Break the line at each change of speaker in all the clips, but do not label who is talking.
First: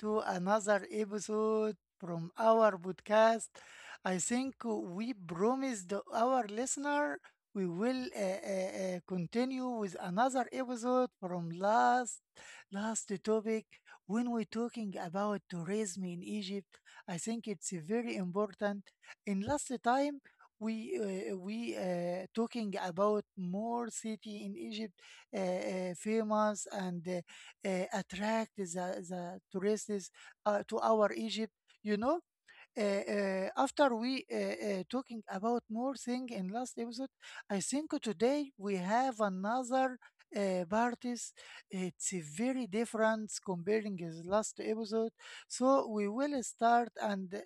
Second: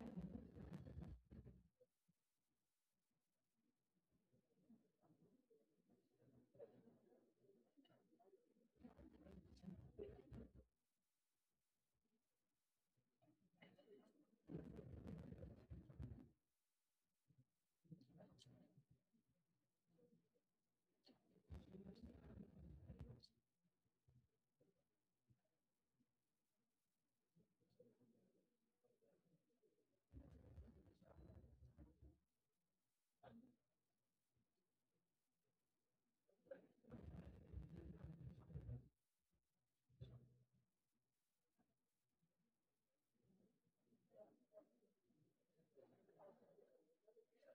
to another episode from our podcast. I think we promised our listener we will continue with another episode from last topic when we're talking about tourism in Egypt. I think it's very important. In last time we we talking about more city in Egypt famous and attract the tourists to our Egypt. You know, After we talking about more thing in last episode, I think today we have another parties. It's very different comparing his last episode. So we will start and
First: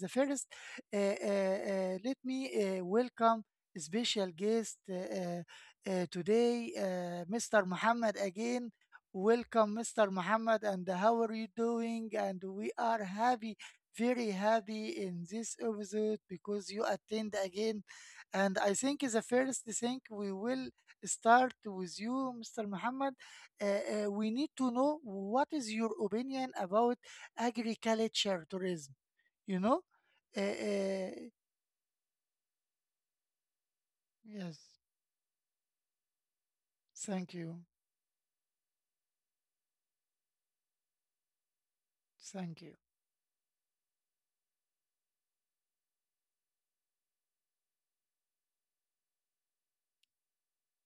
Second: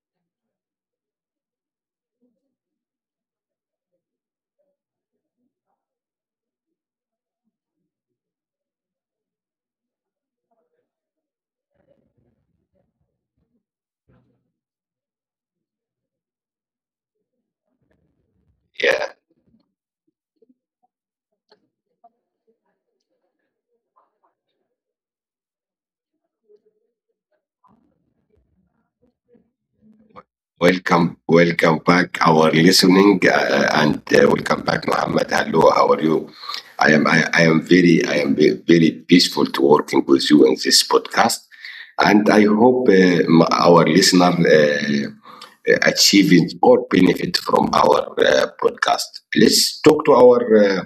the first. Let me welcome special guest today, Mr. Muhammad again. Welcome, Mr. Muhammad, and how are you doing? And we are happy very happy in this episode because you attend again. And I think
Yeah.
the first thing we will start with you, Mr. Muhammad. Uh, we need to know what is your opinion about agriculture tourism, you know? Uh, uh,
Welcome, welcome back, our listening, and
yes,
welcome back, Muhammad. Hello, how are you?
thank
I
you.
am very, I am ve- very peaceful to working with you in this podcast, and I
Thank you.
hope our listener achieving or benefit from our podcast. Let's talk to our uh,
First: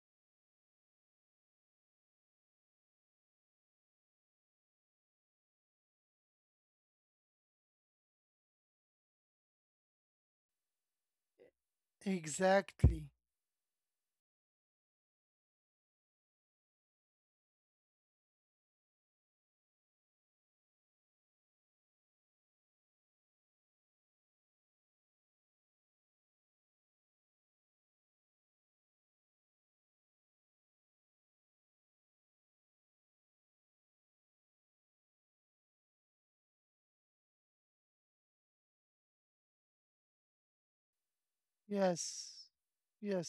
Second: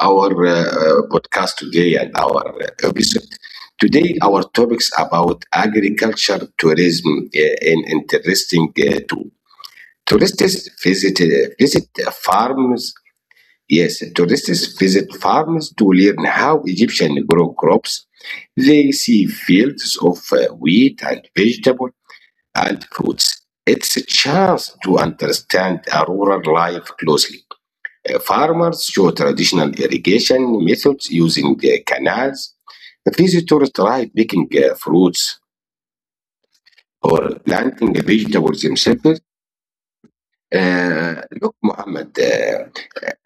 our uh, uh, podcast today and our episode. Today, our topics about agriculture tourism and interesting too. Tourists visit farms.
Exactly.
Yes, tourists visit farms to learn how Egyptians grow crops. They see fields of wheat and vegetable and fruits. It's a chance to understand a rural life closely. Farmers show traditional irrigation methods using canals. Visitors try picking fruits or planting vegetables themselves. Look, Muhammad,
Yes.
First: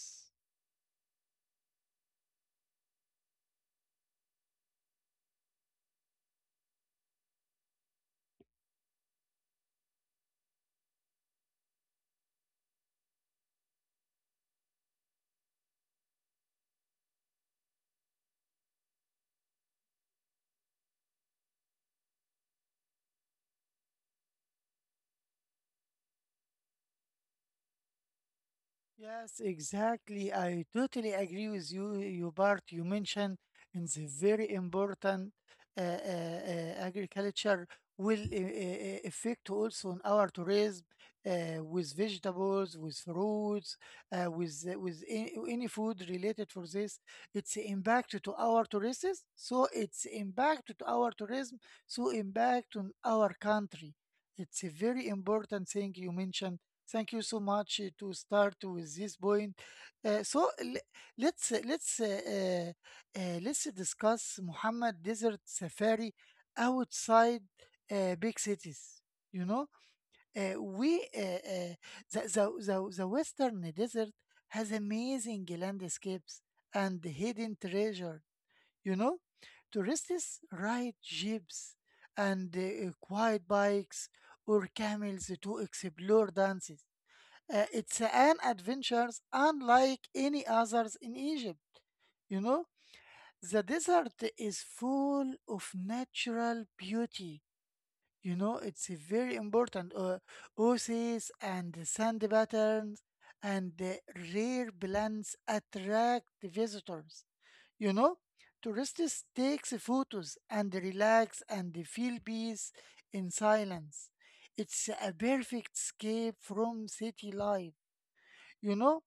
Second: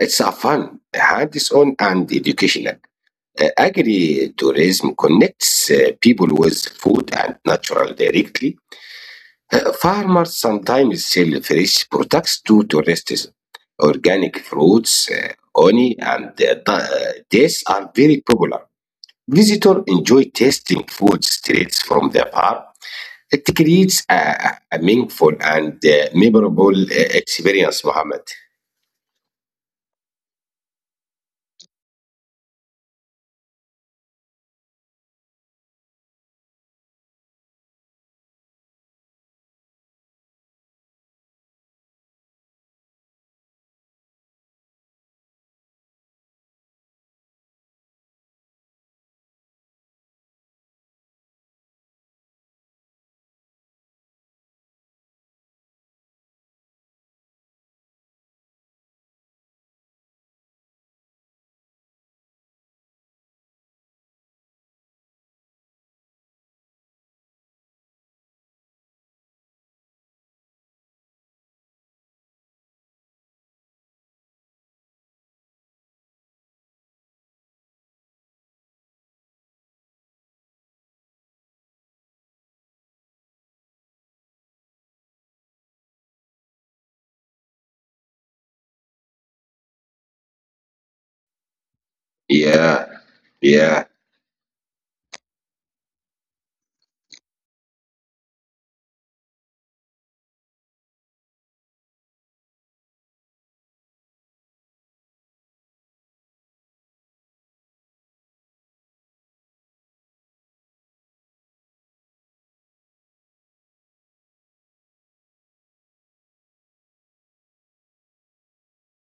it's a fun, hands on, and educational. Agri tourism connects people with food and natural directly. Farmers sometimes sell fresh products to tourists. Organic fruits, honey, and these are very popular. Visitors enjoy tasting food straight from the farm. It creates a meaningful and memorable experience, Mohammed.
Yes, exactly. I totally agree with you, you Bart. You mentioned in the very important uh, uh, uh, agriculture will affect also on our tourism with vegetables, with fruits, with any food related for this. It's impact to our tourists, so it's impact to our tourism, so impact on our country. It's a very important thing you mentioned. Thank you so much to start with this point. So le- let's uh, let's uh, uh, let's discuss Muhammad Desert Safari outside big cities. You know, we the Western desert has amazing landscapes and hidden treasure. You know, tourists ride jeeps and quiet bikes or camels to explore dances. Uh, it's an adventure unlike any others in Egypt. You know,
Yeah,
the
yeah.
desert is full of natural beauty. You know, it's a very important. Oases and sand patterns and rare plants attract visitors. You know, tourists take photos and relax and feel peace in silence. It's a perfect escape from city life. You know,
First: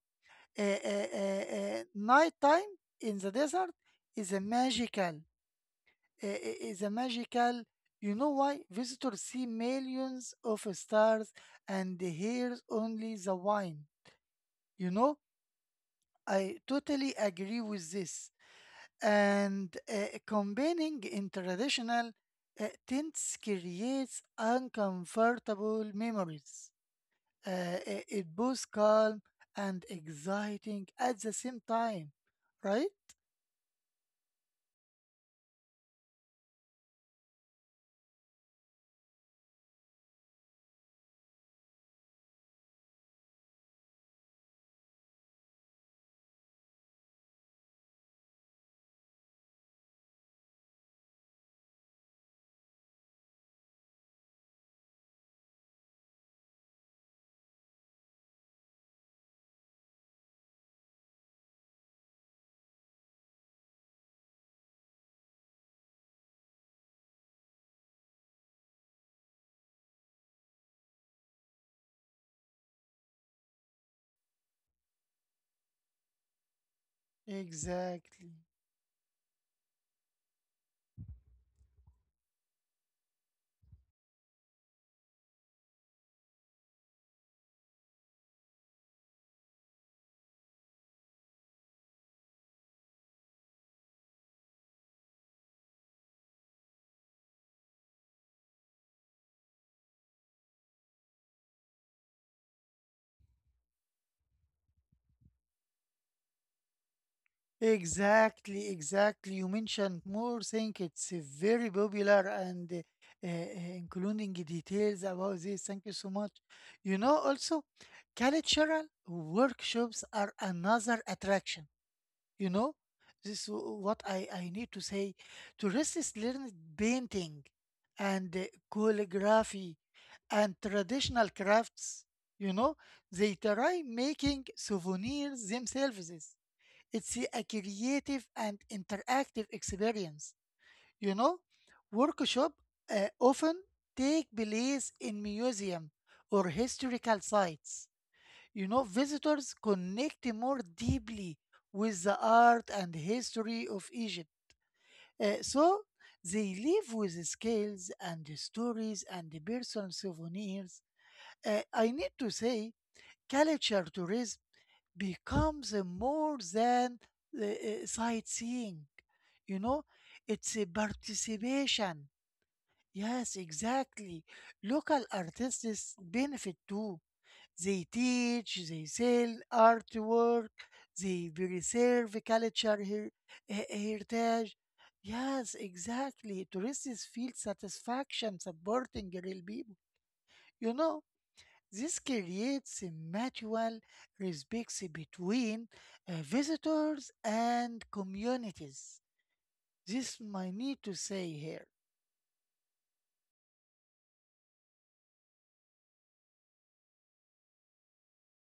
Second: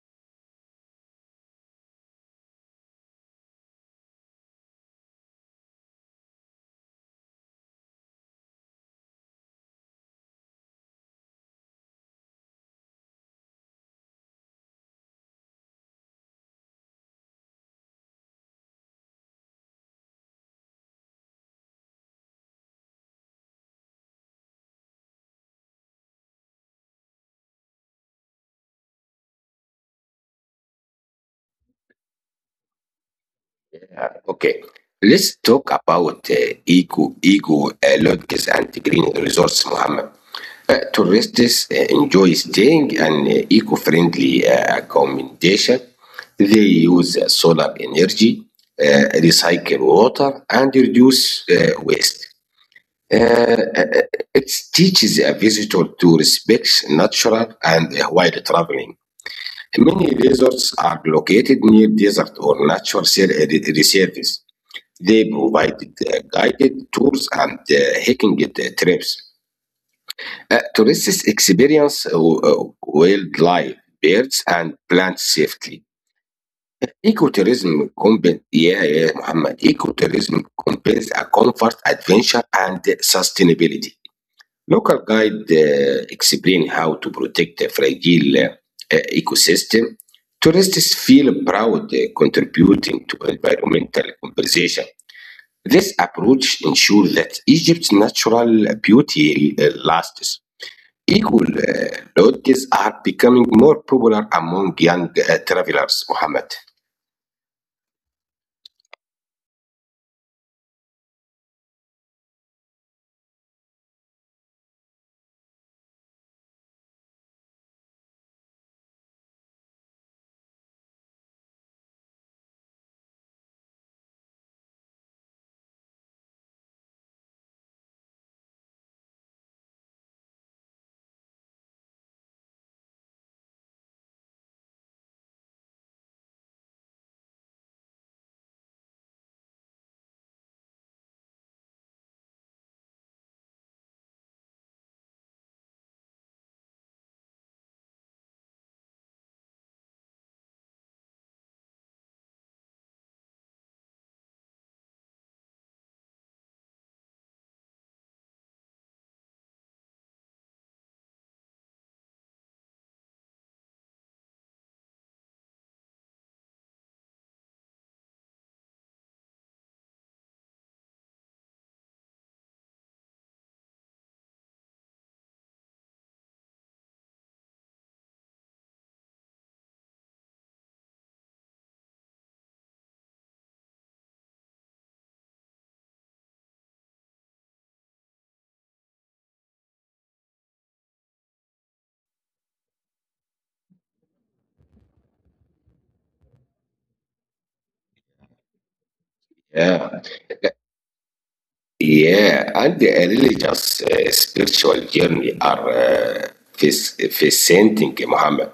uh, uh, uh, night time in the desert is a magical is a magical. You know why? Visitors see millions of stars and hears only the wine, you know. I totally agree with this. And combining in traditional tents creates uncomfortable memories. uh, it both calm and exciting at the same time, right?
Okay, let's talk about eco lodges and green resorts, Mohammed. Tourists enjoy staying in eco-friendly accommodation. They use solar energy, recycle water, and reduce waste. Uh, uh, it teaches a visitor to respect natural and wild traveling. Many resorts are located near desert or natural reserves. They provide guided tours and hiking trips. Tourists experience wildlife, birds, and plants safely.
Exactly,
Yeah, yeah, Muhammad. Ecotourism combines a comfort, adventure, and sustainability. Local guide explain how to protect a fragile ecosystem. Tourists feel proud contributing to environmental conservation. This approach ensures that Egypt's natural beauty lasts. Equal lodges are becoming more popular among young travelers, Mohammed.
exactly, exactly. You mentioned more thing. It's very popular and including details about this. Thank you so much. You know, also cultural workshops are another attraction. You know, this is what I need to say. Tourists learn painting and calligraphy and traditional crafts. You know, they try making souvenirs themselves. It's a creative and interactive experience. You know, workshop often take place in museum or historical sites. You know, visitors connect more deeply with the art and history of Egypt. So they live with scales and stories and personal souvenirs. I need to say, culture tourism becomes more than sightseeing. You know, it's a participation. Yes, exactly. Local artists benefit too. They teach, they sell artwork, they preserve culture heritage. Yes, exactly. Tourists feel satisfaction supporting real people. You know, this creates a mutual respect between visitors and communities. This might need to say here.
Yeah, and the religious spiritual journey are fascinating, Muhammad.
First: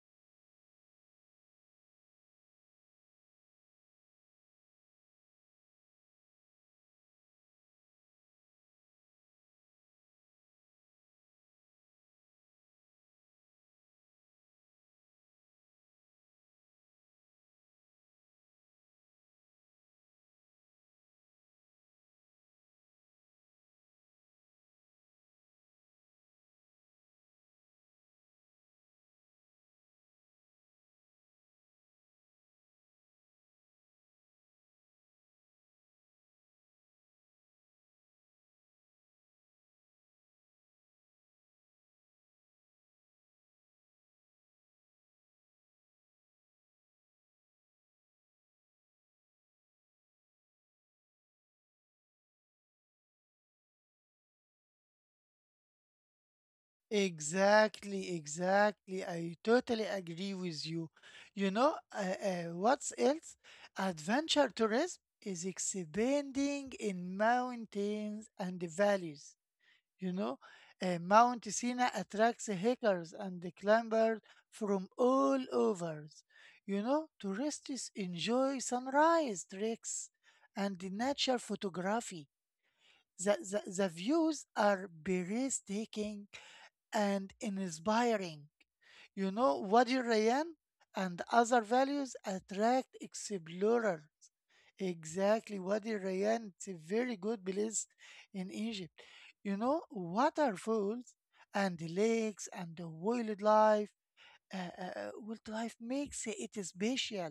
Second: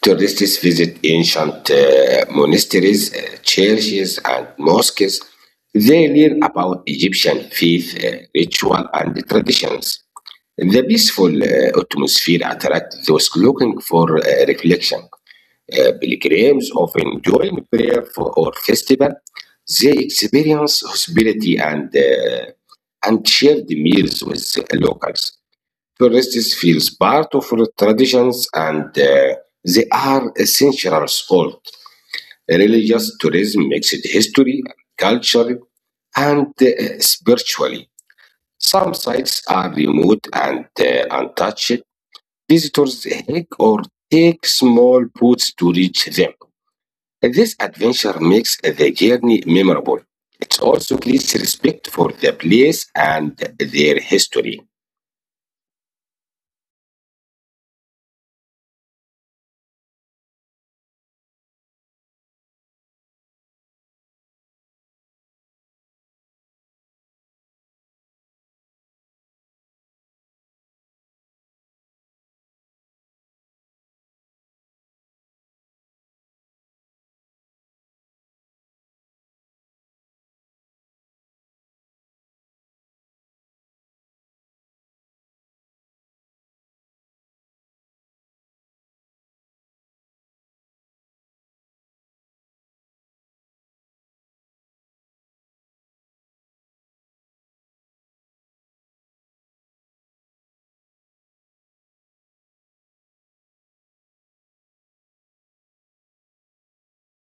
Tourists visit ancient monasteries, churches, and mosques. They learn about Egyptian faith, ritual, and traditions. The peaceful atmosphere attracts those looking for reflection. Pilgrims often join prayer for or festival. They experience hospitality and and shared meals with locals. Tourists feels part of our traditions and they are essential sport. Religious tourism mixed history, culture, and spiritually. Some sites are remote and untouched. Visitors hike or take small boats to reach them. This adventure makes the journey memorable. It also creates respect for the place and their history.
Exactly, exactly. I totally agree with you. What's else? Adventure tourism is expanding in mountains and the valleys. You know, Mount Sinai attracts hikers and the climbers from all over. You know, tourists enjoy sunrise treks and the nature photography. The, the views are breathtaking and inspiring. You know what, your Ryan? And other values attract explorers. Exactly Wadi Ryan? It's a very good place in Egypt. You know, waterfalls and lakes and the wildlife. Wildlife makes it special.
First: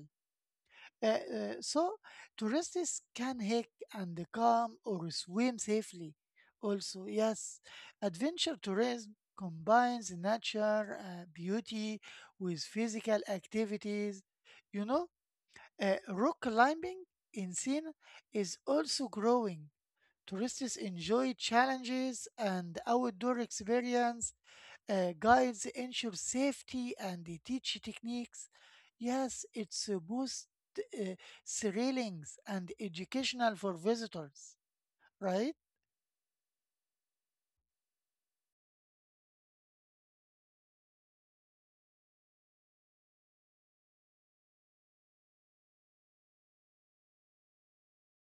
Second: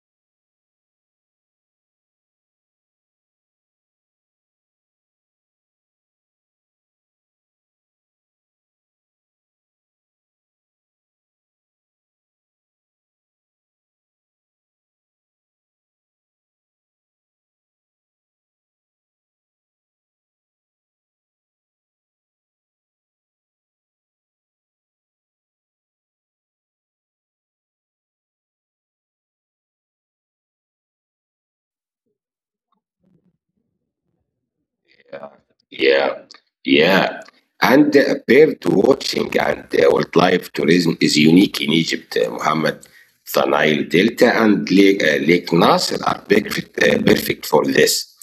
So tourists can hike and come or swim safely. Also, yes, adventure tourism combines nature beauty with physical activities. You know, rock climbing in Sina is also growing. Tourists enjoy challenges and outdoor experience. Guides ensure safety and they teach techniques. Yes, it's both uh, thrilling and educational for visitors, right?
Yeah, yeah. And bird watching and wildlife tourism is unique in Egypt, Mohammed. The Nile Delta and Lake Nasser are perfect for this.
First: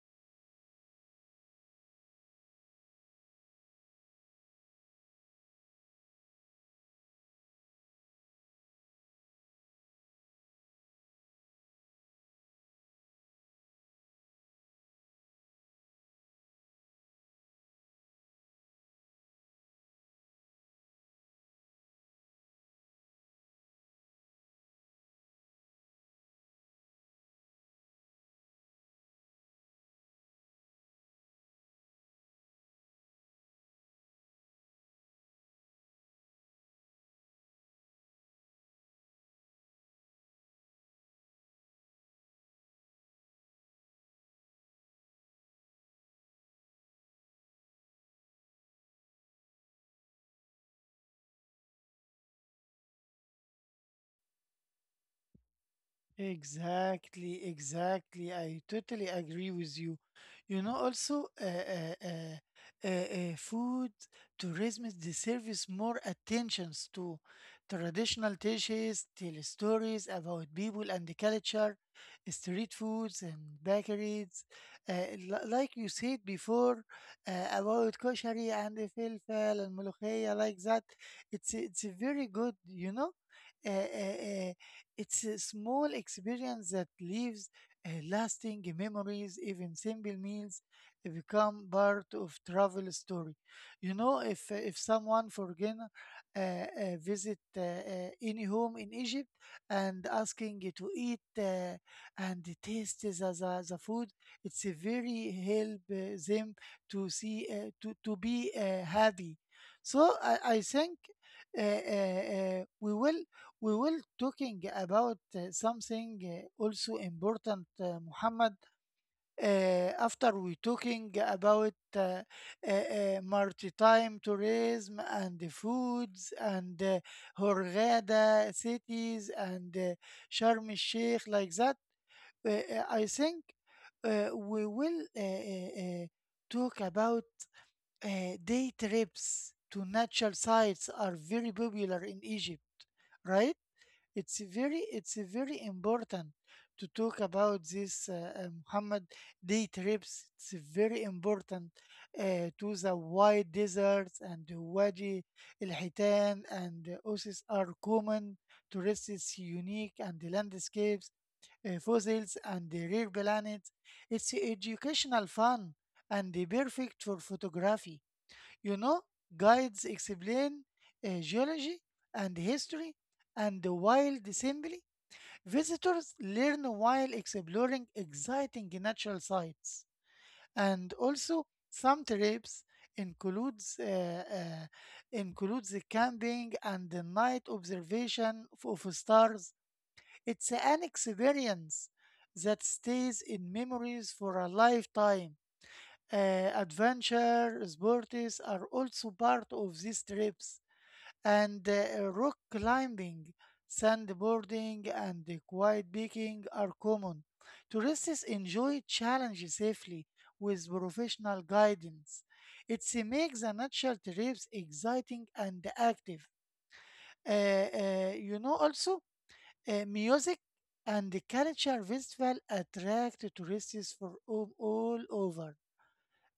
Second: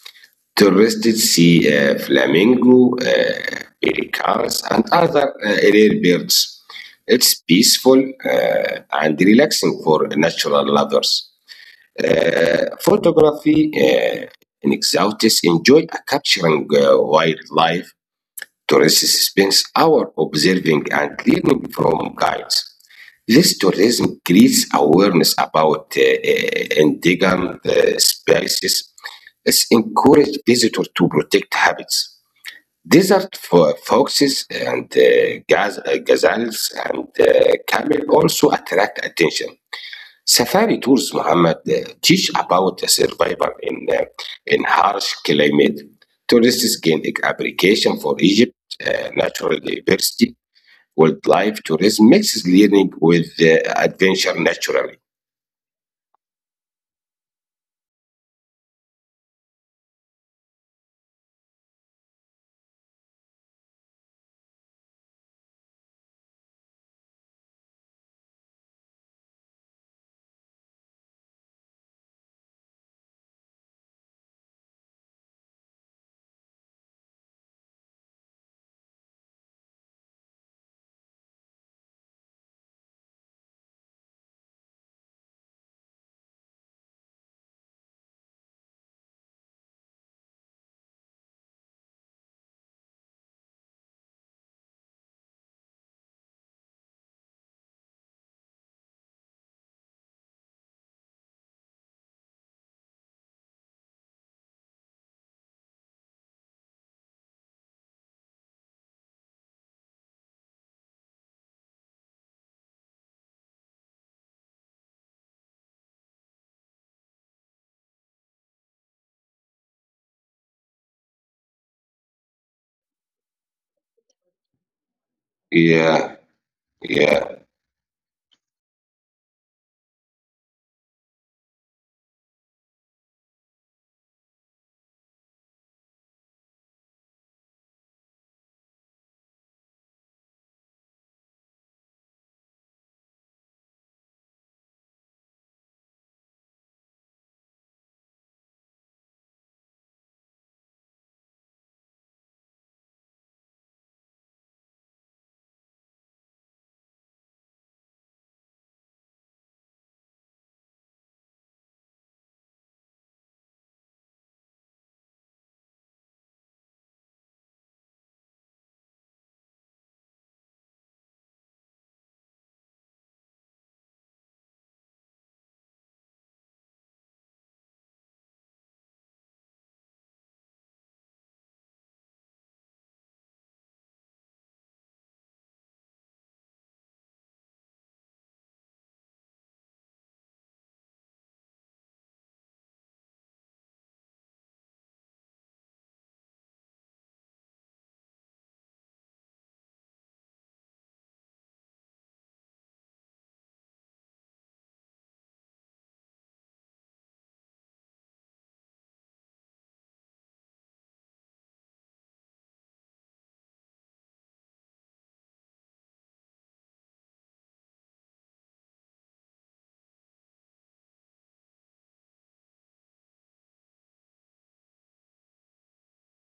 Tourists see flamingo, pelicans, and other rare birds. It's peaceful and relaxing for natural lovers. Photography in exotics enjoy capturing wildlife. Tourists spend hours observing and learning from guides. This tourism creates awareness about endangered species. It encourages visitors to protect habits. Desert foxes and gazelles and camel also attract attention. Safari tours, Muhammad, teach about the survival in harsh climate. Tourists gain appreciation for Egypt, natural diversity, wildlife tourism mixes learning with adventure naturally.
Exactly, exactly. I totally agree with you. You know, also, uh, uh, uh, uh, Food tourism deserves more attentions to traditional dishes, tell stories about people and the culture, street foods and bakeries. Like you said before, about koshari and the falafel and molokhia, like that. It's very good, you know. Uh, uh, it's a small experience that leaves lasting memories. Even simple meals become part of travel story. You know, if someone for dinner visit any home in Egypt and asking you to eat and taste the food, it's a very help them to see to be happy. So I think uh, uh, uh, we will we will talking about something also important, Muhammad. After we talking about maritime tourism and the
Yeah,
foods and
yeah,
Hurghada cities and Sharm el Sheikh like that, I think we will talk about uh, day trips to natural sites are very popular in Egypt, right? It's very important to talk about this, Muhammad. Day trips. It's very important to the white deserts and the Wadi El Hitan and the oases are common. Tourists unique and the landscapes, fossils and the rare planets. It's educational fun and the perfect for photography. You know, guides explain geology and history, and while assembly. Visitors learn while exploring exciting natural sites. And also, some trips includes uh, uh, includes the camping and the night observation of stars. It's an experience that stays in memories for a lifetime. uh, Adventure sports are also part of these trips, and rock climbing, sandboarding, and quiet biking are common. Tourists enjoy challenges safely with professional guidance. It makes the natural trips exciting and active. Uh, uh, you know, also, Music and the culture festival attract tourists from all over.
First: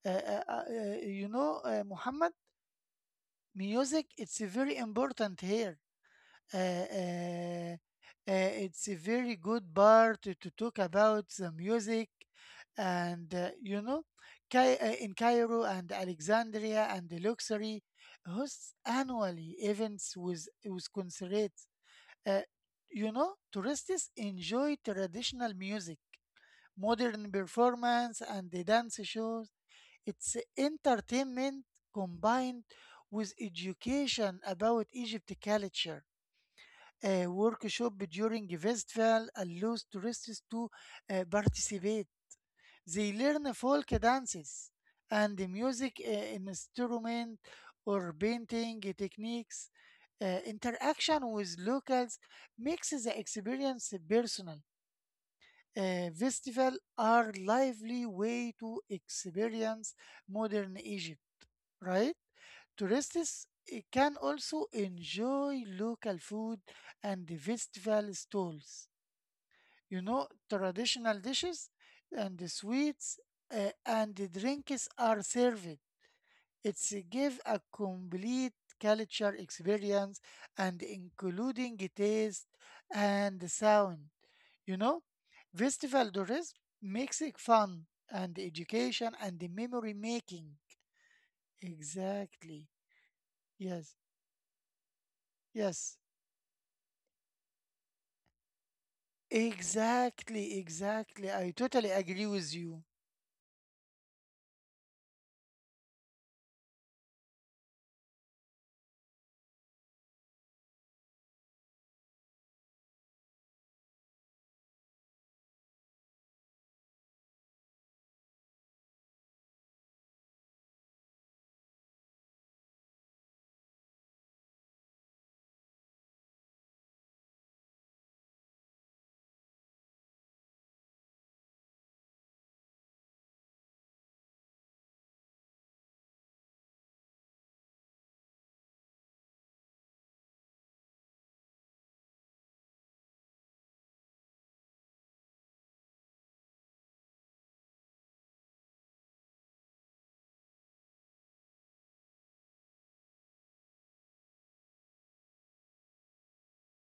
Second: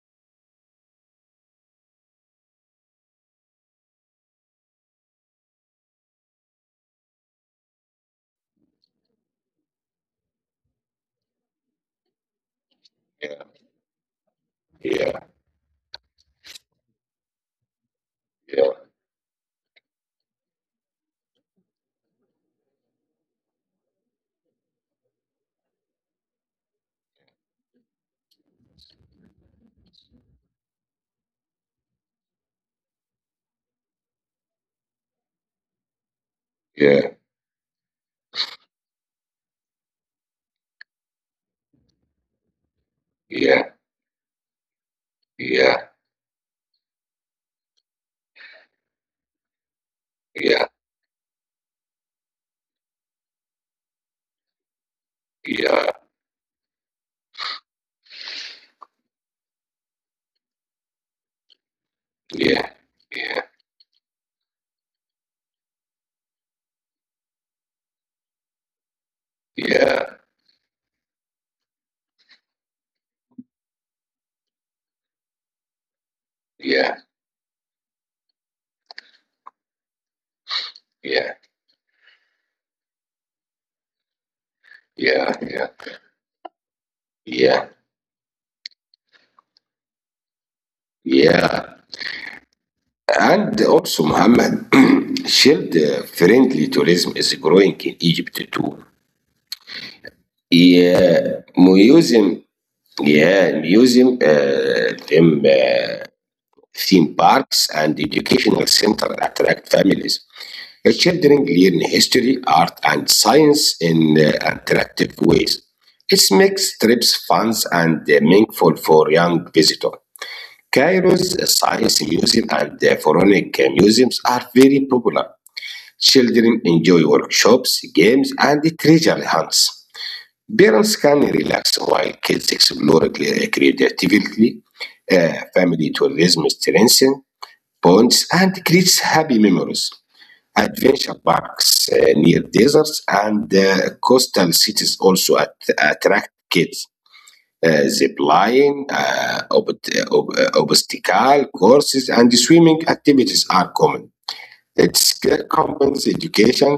Muhammad, music it's very important here. Uh, uh, uh, it's a very good part to talk about the music, and
yeah,
you know, in
yeah,
Cairo and Alexandria and Luxury
yeah,
hosts annually events with concerts. Uh, you know, tourists enjoy traditional music, modern performance, and the dance shows. It's entertainment combined with education about Egypt culture.
yeah,
A workshop during a festival allows tourists to participate. They learn
yeah,
folk dances and the
yeah,
music instrument or painting techniques.
yeah, yeah, yeah,
Interaction with locals makes the experience personal.
yeah,
Festival are lively way to experience modern Egypt, right?
yeah, yeah,
Tourists eh, can also enjoy local food and the festival stalls. You know, traditional dishes and the sweets eh, and the drinks are served. It's eh, give a complete culture experience and
yeah,
including the taste and the sound. You know,
yeah,
festival tourism makes it
yeah,
fun and education and the memory making.
yeah, yeah.
Exactly.
And
Yes.
also, Muhammad, shared
Yes.
friendly tourism is growing in Egypt too.
Exactly, exactly.
Yeah,
I totally agree
museum,
with you.
yeah, theme parks and educational center attract families. The children learn history, art, and science in attractive ways. It makes trips fun and meaningful for young visitors. Cairo's Science Museum and the Pharaonic Museums are very popular. Children enjoy workshops, games, and treasure hunts. Parents can relax while kids explore creatively. Family tourism strengthens bonds and creates happy memories. Adventure parks near deserts and coastal cities also attract kids. Zip line, obstacle courses, and swimming activities are common. It combines education,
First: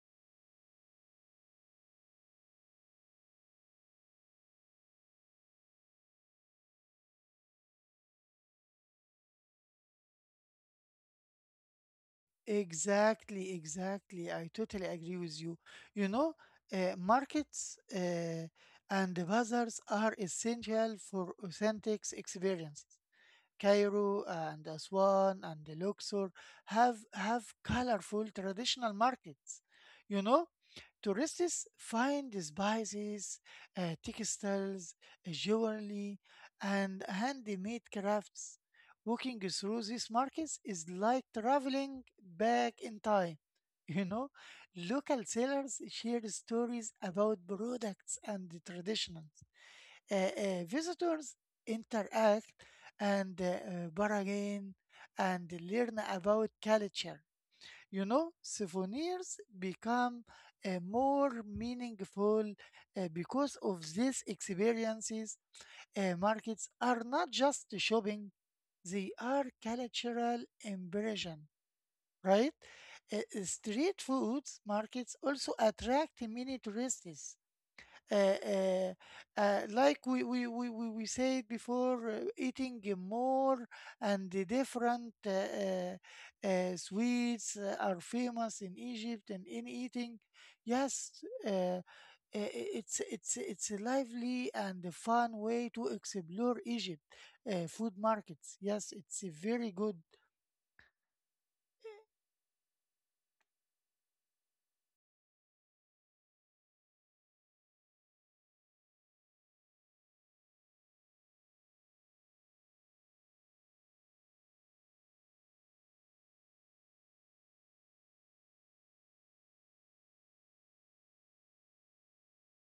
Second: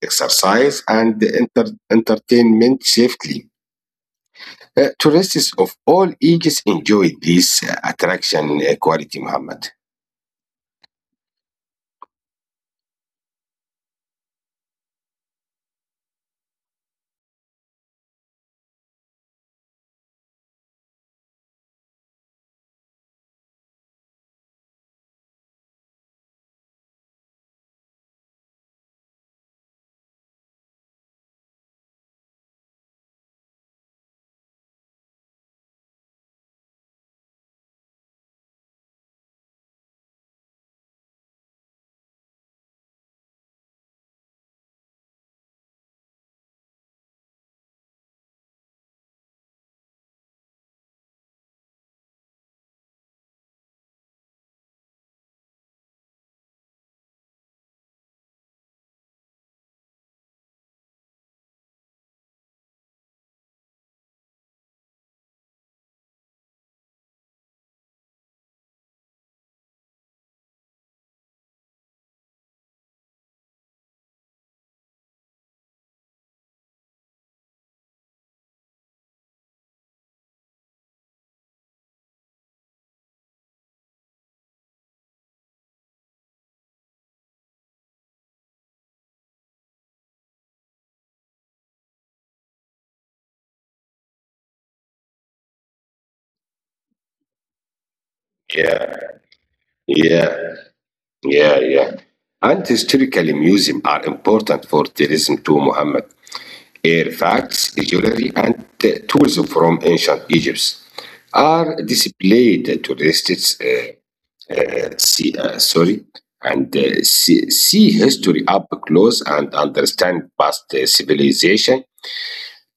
exercise, and entertainment safely. Tourists of all ages enjoy this attraction quality, Muhammad.
Exactly, exactly. I totally agree with you. You know, markets and the bazaars are essential for authentic experiences. Cairo and Aswan and the Luxor have colorful traditional markets. You know, tourists find spices, textiles, jewelry, and handmade crafts. Walking through these markets is like traveling back in time. You know, local sellers share stories about products and the traditions. Uh, Visitors interact and bargain and learn about culture. You know, souvenirs become more meaningful because of these experiences. Markets are not just shopping, they are cultural immersion, right? Street foods markets also attract many tourists. uh, uh, like we said before, eating more and the different sweets are famous in Egypt and in eating. Yes, uh, i- it's it's a lively and a fun way to explore Egypt food markets.
Yeah,
Yes, it's a very good.
yeah, yeah, yeah. And historically, museums are important for tourism too, Muhammad. Artifacts, jewelry, and tools from ancient Egypt are displayed to tourists. See Sorry, and see history up close and understand past civilization.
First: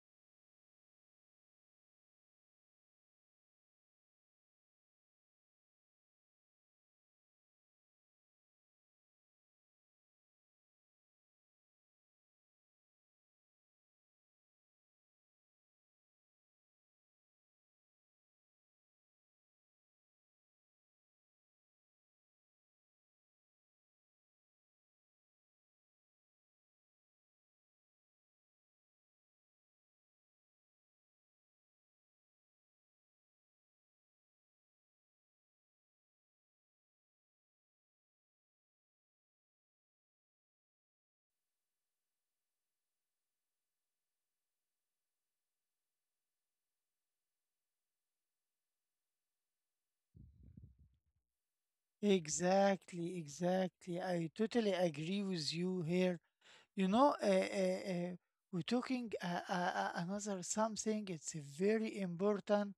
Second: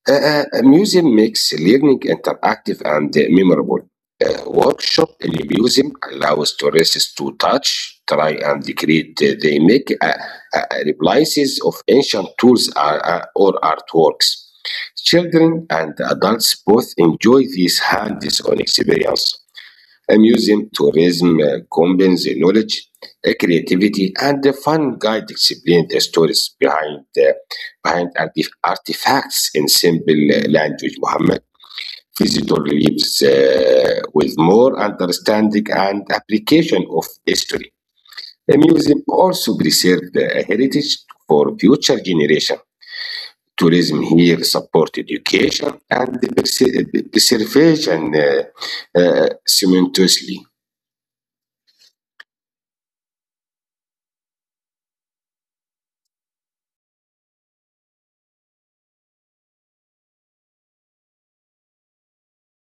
Museum makes learning interactive and memorable. Workshop in a museum allows tourists to touch, try, and create. They make replies of ancient tools or artworks. Children and adults both enjoy this hands-on experience. A museum tourism combines the knowledge, creativity, and the fun guide explain the stories behind artifacts in simple language. Muhammad visitor leaves with more understanding and application of history. The museum also preserves the heritage for future generation. Tourism here support education and the the preservation simultaneously.
Exactly, exactly. I totally agree with you here. You know, uh, uh, uh, we're talking another something. It's very important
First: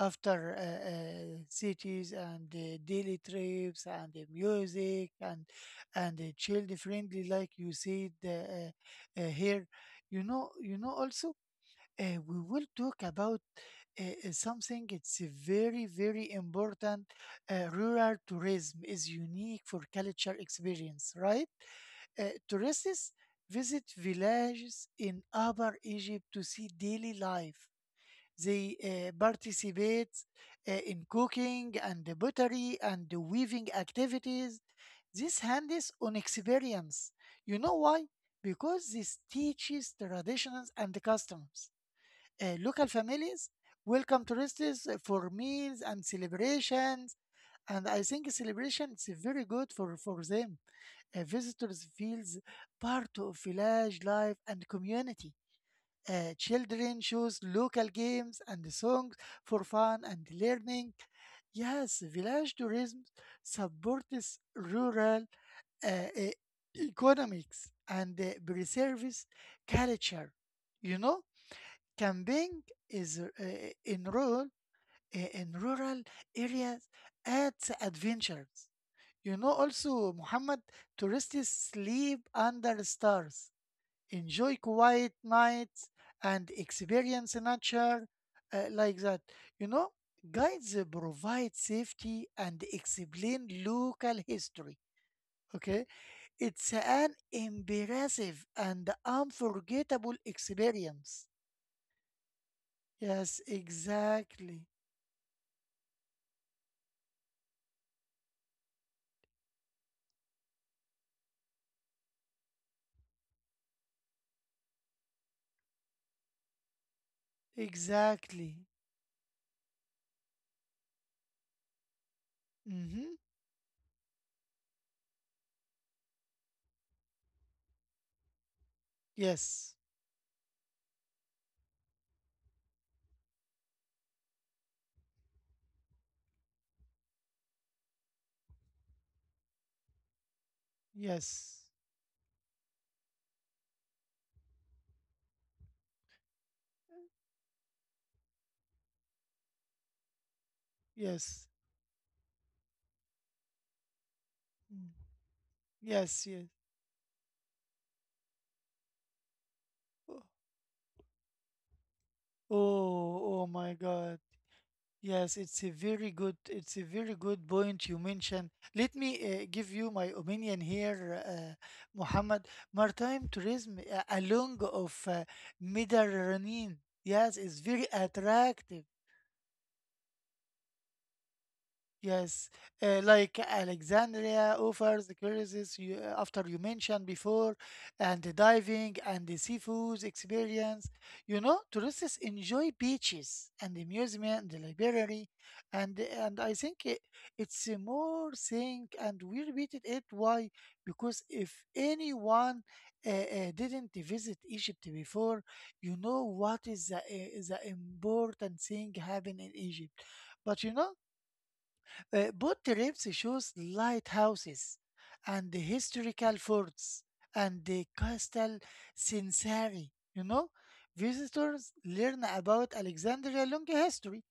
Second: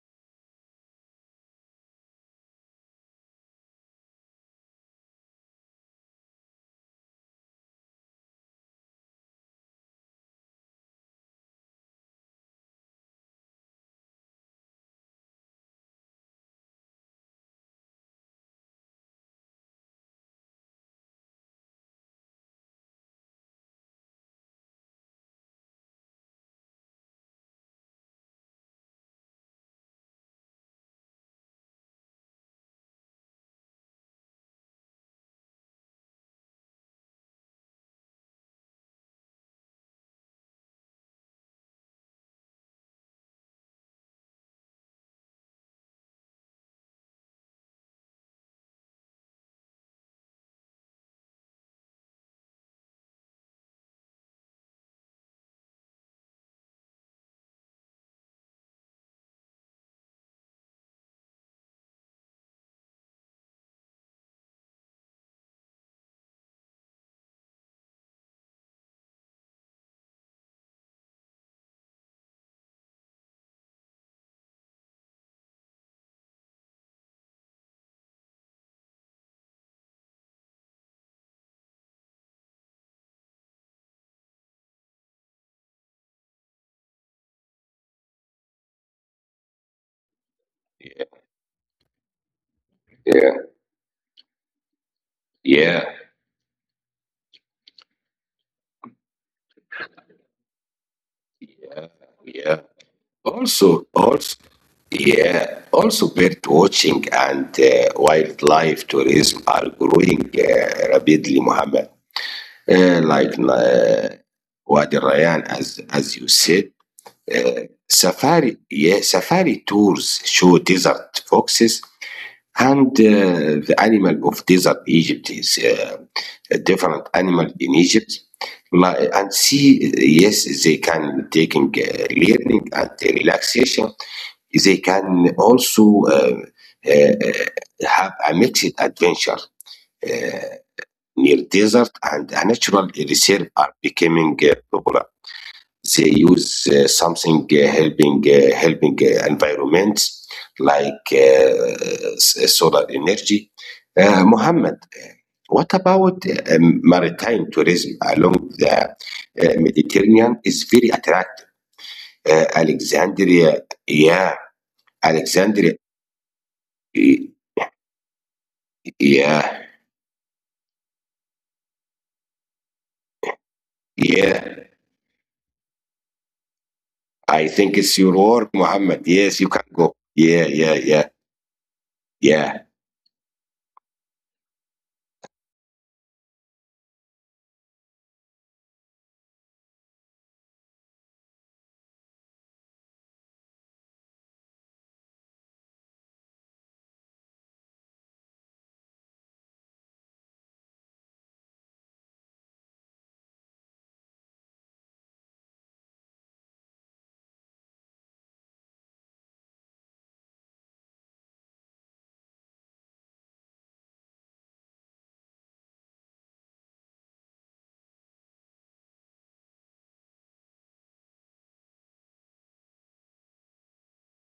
after cities and daily trips and the music and child friendly, like you said here. You know, you know. Also, we will talk about something. It's very very important. Rural tourism is unique for culture experience, right? Tourists visit villages in Upper Egypt to see daily life. They participate in cooking and pottery and weaving activities. This hands on experience. You know why? Because this teaches traditions and customs. Local families welcome tourists for meals and celebrations, and I think celebration is very good for them. Visitors feels part of village life and community. Children choose local games and songs for fun and learning. Yes, village tourism supports rural uh, e- economics and preserves culture. You know, camping is in rural in rural areas adds adventures. You know also, Muhammad, tourists sleep under stars, enjoy quiet nights, and experience nature like that. You know, guides provide safety and explain local history.
Yeah,
Okay, it's an impressive and unforgettable experience.
yeah, yeah.
Yes,
Also, also,
exactly,
yeah. Also, bird watching and wildlife tourism are growing rapidly, Mohammed. Like Wadi Rayan, as you said,
exactly.
safari. Yeah, safari tours show desert foxes. And
Mm-hmm.
uh, the animal of desert Egypt is a different animal in Egypt. And see,
Yes,
yes, they can taking learning and relaxation. They can also have a mixed adventure near
yes,
desert and a natural reserve are becoming popular. They use something helping environment like
yes.
solar energy. Mohammed,
Mm.
what about
Yes, yes.
maritime tourism along the Mediterranean is very attractive.
Oh, oh
Alexandria,
my God.
yeah,
Yes, it's a
Alexandria,
very good, it's a very
y-
good point you mentioned. Let me
yeah,
give you my opinion here, Muhammad. Maritime tourism along
yeah.
of Mediterranean, yes,
I
is
think
very
it's your work,
attractive.
Mohammed. Yes, you can go. Yeah, yeah, yeah,
Yes,
yeah.
like Alexandria offers the cruises you, after you mentioned before, and the diving and the seafood experience. You know, tourists enjoy beaches and the museum and the library, and I think it's a more thing, and we repeated it. Why? Because if anyone didn't visit Egypt before, you know what is the important thing happen in Egypt, but you know. Boat trips shows lighthouses and the historical forts and the castle Sinsari. You know, visitors learn about Alexandria long history.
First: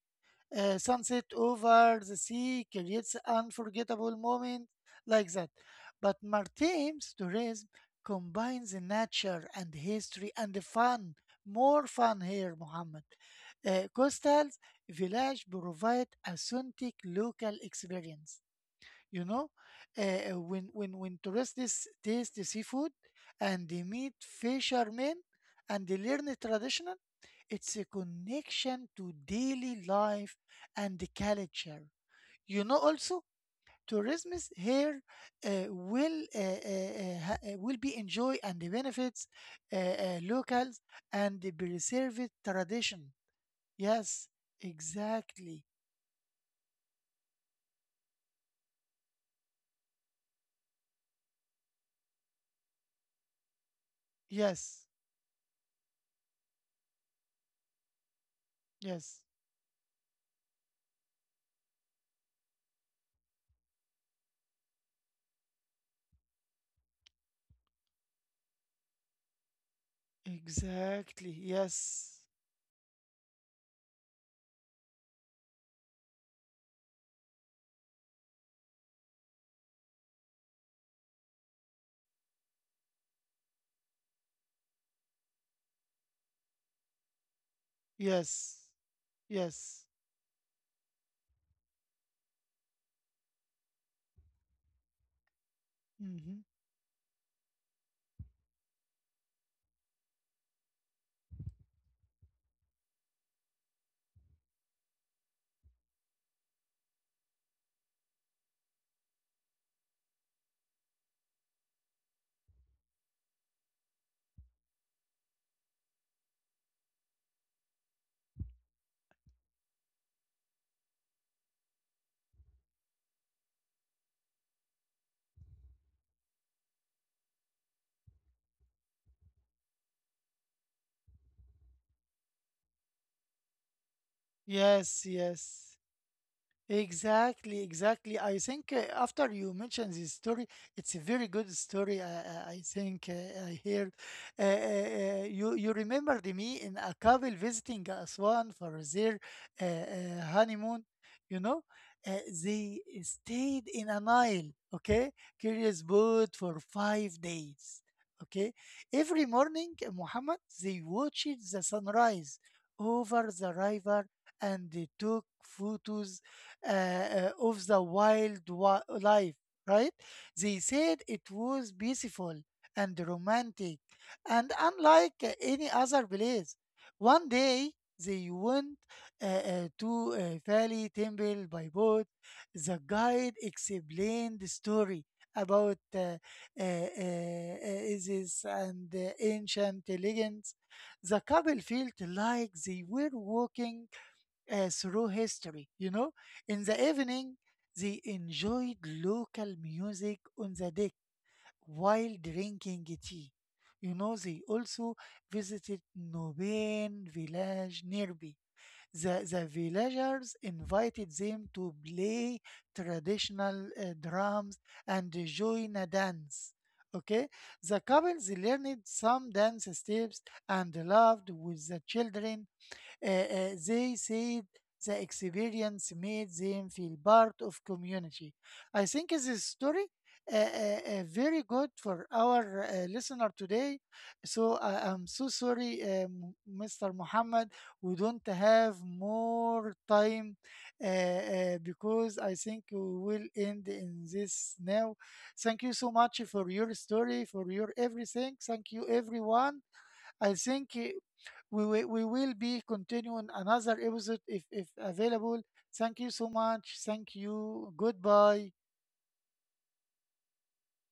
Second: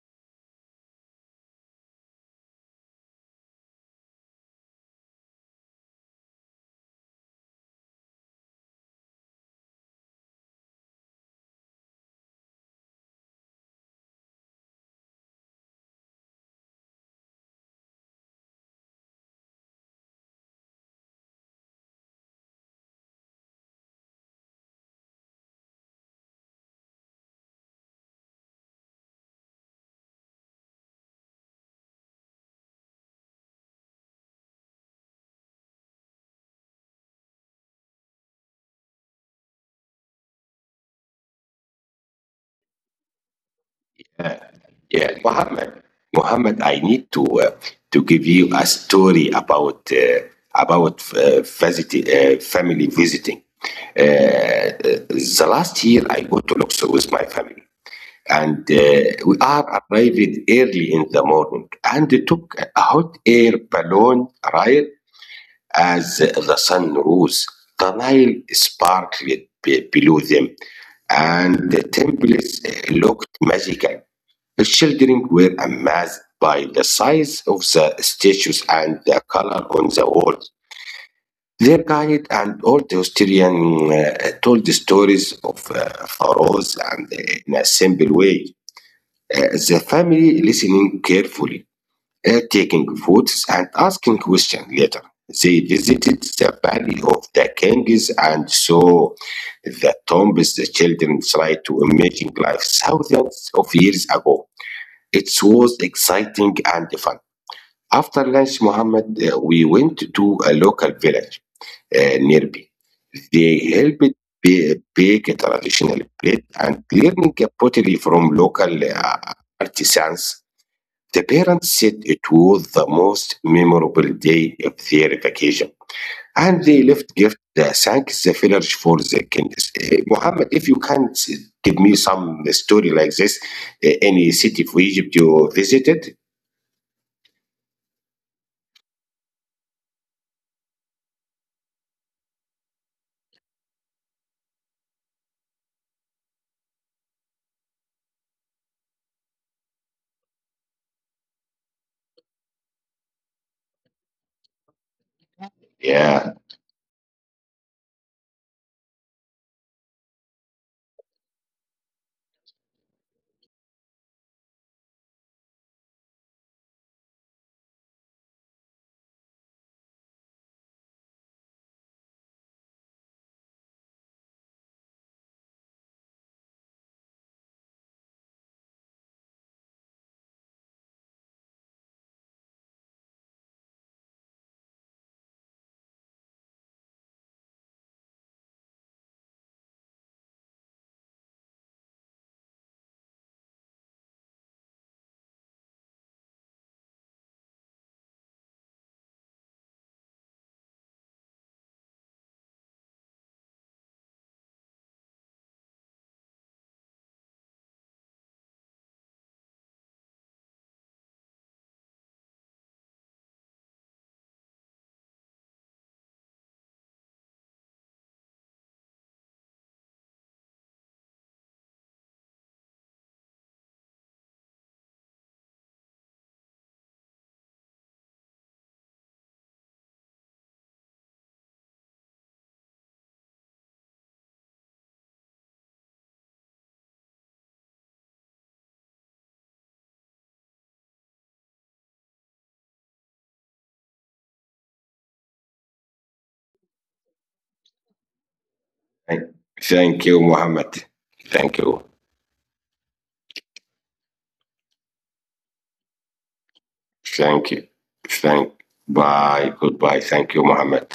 Sunset over the sea creates unforgettable moments like that. But Martine's tourism combines the nature and history and the fun. More fun here, Mohammed. Coastal village provide authentic local experience, you know, when when tourists this taste the seafood and they meet fishermen and they learn the traditional. It's a connection to daily life and the culture, you know. Also tourism is here will will be enjoy and the benefits locals and the preserved tradition, yes,
Uh, Yeah,
exactly.
Mohammed. Mohammed, I need to give you a story about family visiting. Uh,
Yes,
uh, the last year, I go to Luxor with my family, and
yes,
we are arrived early in the morning, and took a hot air balloon ride as the sun rose. The Nile sparkled below them,
exactly,
and the
yes.
temples looked magical. The Children were amazed by the size of the statues and the color on the walls. Their guide and old historian told the stories of pharaohs and in a simple way.
Yes.
Uh,
Yes.
the family listening carefully, taking photos and asking questions later. They visited
Hmm.
the valley of the kings and saw the tombs. The children tried to imagine life thousands of years ago. It was exciting and fun. After lunch, Muhammad, we went to a local village nearby. They helped bake a traditional bread and learning a pottery from local artisans. The parents said it was the most memorable day of their vacation. And they left gift the thanks the village for the kindness. Mohammed, if you can give me some story like this, any city for
Yes.
Egypt you
Yes.
visited?
Exactly. I think after you mentioned this story, it's a very good story. I think I heard. You you remembered me in a couple visiting Aswan for their honeymoon. You know, uh, they stayed in an isle. Okay, curious boat
Yeah.
for five days. Okay, every morning, Muhammad, they watched the sunrise over the river and they took photos of the life, right? They said it was beautiful and romantic and unlike any other place. One day they went to a valley temple by boat. The guide explained the story about uh, uh, Isis and ancient legends. The couple felt like they were walking through history, you know. In the evening, they enjoyed local music on the deck while drinking tea. You know, they also visited Noben village nearby. The villagers invited them to play traditional drums and join a dance. Okay, the couples learned some dance steps and laughed with the children they said the experience made them feel part of community. I think this story very good for our listener today. So I am so sorry, Mr. Muhammad, we don't have more time because I think we will end in this now. Thank you so much for your story, for your everything. Thank you,
Thank
everyone.
Thank you,
I think
Muhammad. Thank you.
we will be continuing another episode if available. Thank you so much. Thank
Thank you.
you.
Thank.
Goodbye.
Bye. Goodbye. Thank you, Muhammad.